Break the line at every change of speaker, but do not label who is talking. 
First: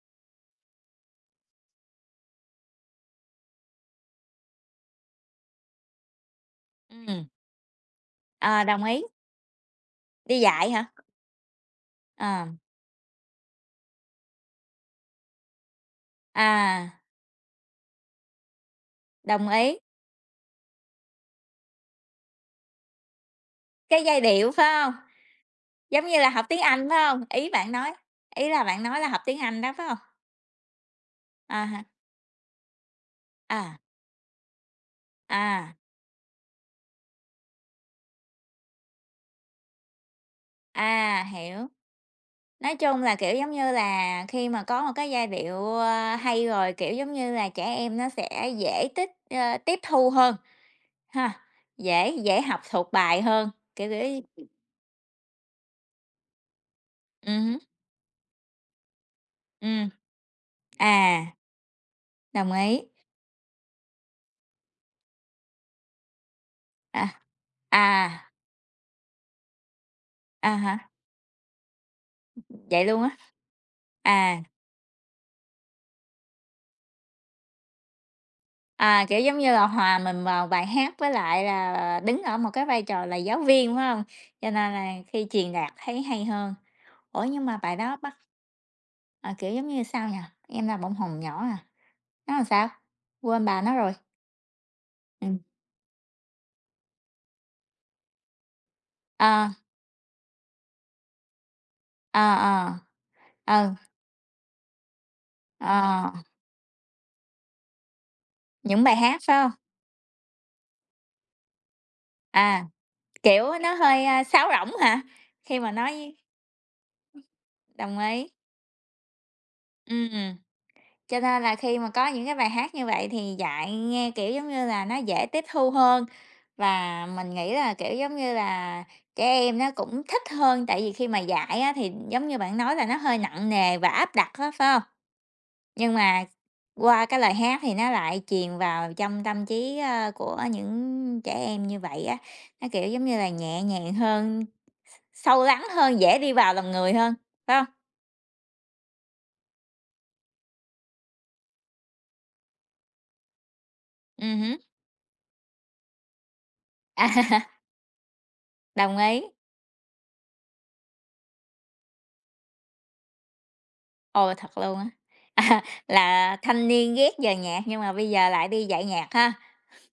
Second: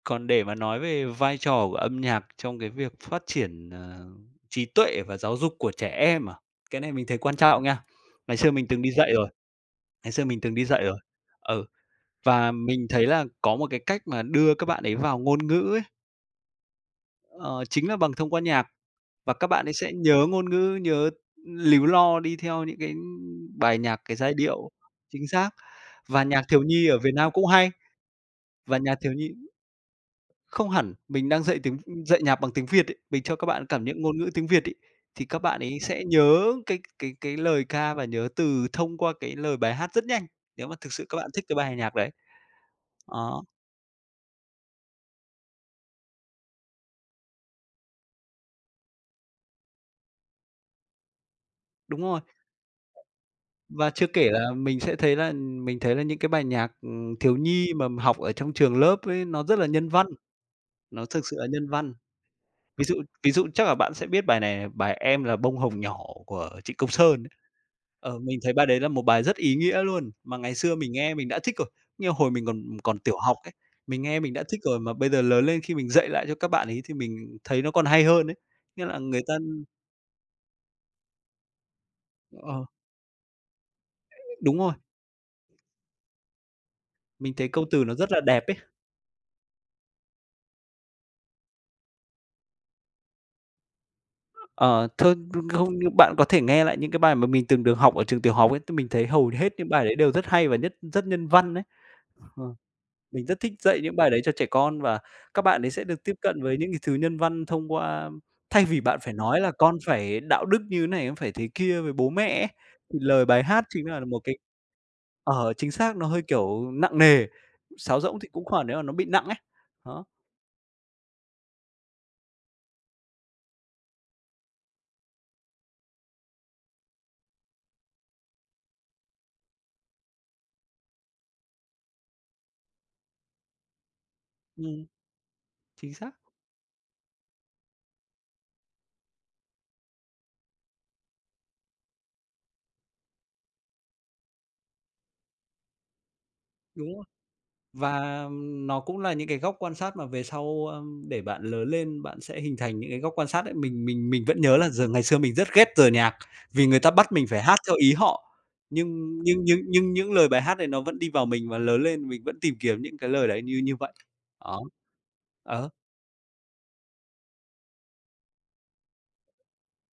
Còn để mà nói về vai trò của âm nhạc trong cái việc phát triển, à, trí tuệ và giáo dục của trẻ em à? Cái này mình thấy
Ừm.
quan trọng nha. Ngày xưa
Ờ,
mình từng
đồng
đi
ý.
dạy rồi, ngày xưa
Đi
mình từng đi
dạy
dạy
hả?
rồi. Ừ.
À.
Và mình thấy là có một cái cách mà đưa các bạn ấy vào ngôn ngữ ấy
À!
ờ, chính là bằng thông qua nhạc. Và các
Đồng
bạn ấy
ý.
sẽ nhớ ngôn ngữ, nhớ líu lo đi theo những cái, ưm, bài nhạc,
Cái
cái
giai
giai
điệu,
điệu.
phải hông?
Chính xác.
Giống như
Và
là
nhạc
học tiếng
thiếu nhi
Anh,
ở
phải
Việt
hông?
Nam cũng
Ý
hay.
bạn nói ý là
Và
bạn
nhà
nói là
thiếu
học
nhi
tiếng Anh đó, phải hông?
Không hẳn, mình đang dạy
À
tiếng
ha.
dạy nhạc bằng tiếng Việt ấy, mình cho các bạn
À.
cảm nhận ngôn ngữ tiếng Việt ấy, thì các bạn
À.
ấy sẽ nhớ cái cái cái lời ca và nhớ từ thông qua cái lời bài hát rất nhanh, nếu mà thực sự các
À,
bạn thích cái
hiểu.
bài hài nhạc đấy.
Nói chung là, kiểu,
Đó.
giống như là, khi mà có một cái giai điệu, a, hay rồi, kiểu, giống như là, trẻ em nó sẽ dễ tích, a, tiếp thu hơn ha,
Đúng
dễ
rồi.
dễ học thuộc bài hơn, kiểu,
Và
kiểu
chưa
như
kể
ừm.
là mình sẽ thấy là mình thấy là những cái bài nhạc, ừm, thiếu
Ừm hứm.
nhi mà mình học ở trong trường lớp ấy nó rất là
Ừm.
nhân văn. Nó
À!
thực sự là nhân văn.
Đồng ý.
Ví dụ ví dụ chắc là bạn sẽ biết bài này này, bài "Em là bông hồng nhỏ" của Trịnh Công
À.
Sơn.
À.
Ờ, mình thấy bài đấy là một bài rất ý nghĩa luôn mà ngày
À
xưa
ha.
mình nghe mình đã thích rồi. Như hồi mình còn
Vậy
còn
luôn á?
tiểu học ấy, mình nghe mình
À.
đã thích rồi mà bây giờ lớn lên khi mình dạy lại cho các bạn ấy thì mình thấy nó còn hay hơn ấy, nghĩa là
À, kiểu
người ta
giống như là hòa mình vào bài hát với lại là đứng ở một cái
Ờ.
vai trò là giáo viên, phải hông? Cho
Đúng
nên
rồi.
là khi truyền đạt thấy hay hơn. Ủa,
Mình
nhưng
thấy
mà
câu
bài
từ nó
đó
rất
bắt
là đẹp ấy.
à, kiểu giống như sao nhỉ? "Em là bông hồng nhỏ" hả, nó sao? Quên bà nó rồi.
Ờ, th ơ,
Ừm.
không, nhưng bạn có thể nghe lại những cái bài mà mình từng được học ở trường tiểu học ấy, thì mình thấy hầu
À.
hết những bài đấy đều rất hay và nhất rất nhân văn ấy.
Ờ,
Ờ.
ờ.
Mình rất thích
Ừ.
dạy những bài đấy cho trẻ con và các bạn
Ờ,
ấy sẽ được
ờ.
tiếp cận với những cái thứ nhân văn thông qua thay vì
Những bài
bạn phải
hát,
nói
phải
là
hông?
con phải đạo đức như thế này, con phải thế kia với bố mẹ ấy,
À.
thì lời bài
Kiểu
hát
nó
chính là
hơi,
một
ơ,
cái
sáo rỗng hả?
ờ,
Khi
chính
mà
xác, nó
nói
hơi kiểu nặng nề,
Đồng
sáo rỗng thì
ý.
cũng khoảng nếu mà nó bị nặng ấy. Đó.
Ừm. Cho nên là khi mà có những cái bài hát như vậy thì dạy nghe, kiểu, giống như là nó dễ tiếp thu hơn và mình nghĩ là, kiểu, giống như là, trẻ em nó cũng thích hơn, tại vì khi mà dạy á thì giống như bạn nói là nó hơi nặng nề và áp đặt á, phải hông?
Ừm. Chính
Nhưng
xác.
mà qua cái lời hát thì nó lại truyền vào trong tâm trí, a, của những trẻ em như vậy á, nó, kiểu, giống như là, nhẹ nhàng hơn, s s sâu lắng hơn, dễ đi vào lòng người
Đúng rồi.
hơn, phải hông?
Và, ừm, nó cũng là những cái góc quan sát mà về sau, a, để bạn lớn lên, bạn sẽ hình thành những cái góc quan sát đấy. Mình mình mình
Ừm
vẫn nhớ
hứm.
là dường ngày xưa mình rất ghét giờ nhạc, vì người ta bắt mình phải
À!
hát theo ý họ,
Đồng
nhưng
ý.
nhưng nhưng nhưng những lời bài hát này nó vẫn đi vào mình và lớn lên mình vẫn tìm kiếm những cái lời đấy như như vậy.
Ồ, thật
Đó.
luôn á. À,
Ờ.
là thanh niên ghét về nhạc, nhưng mà bây giờ lại đi dạy nhạc ha.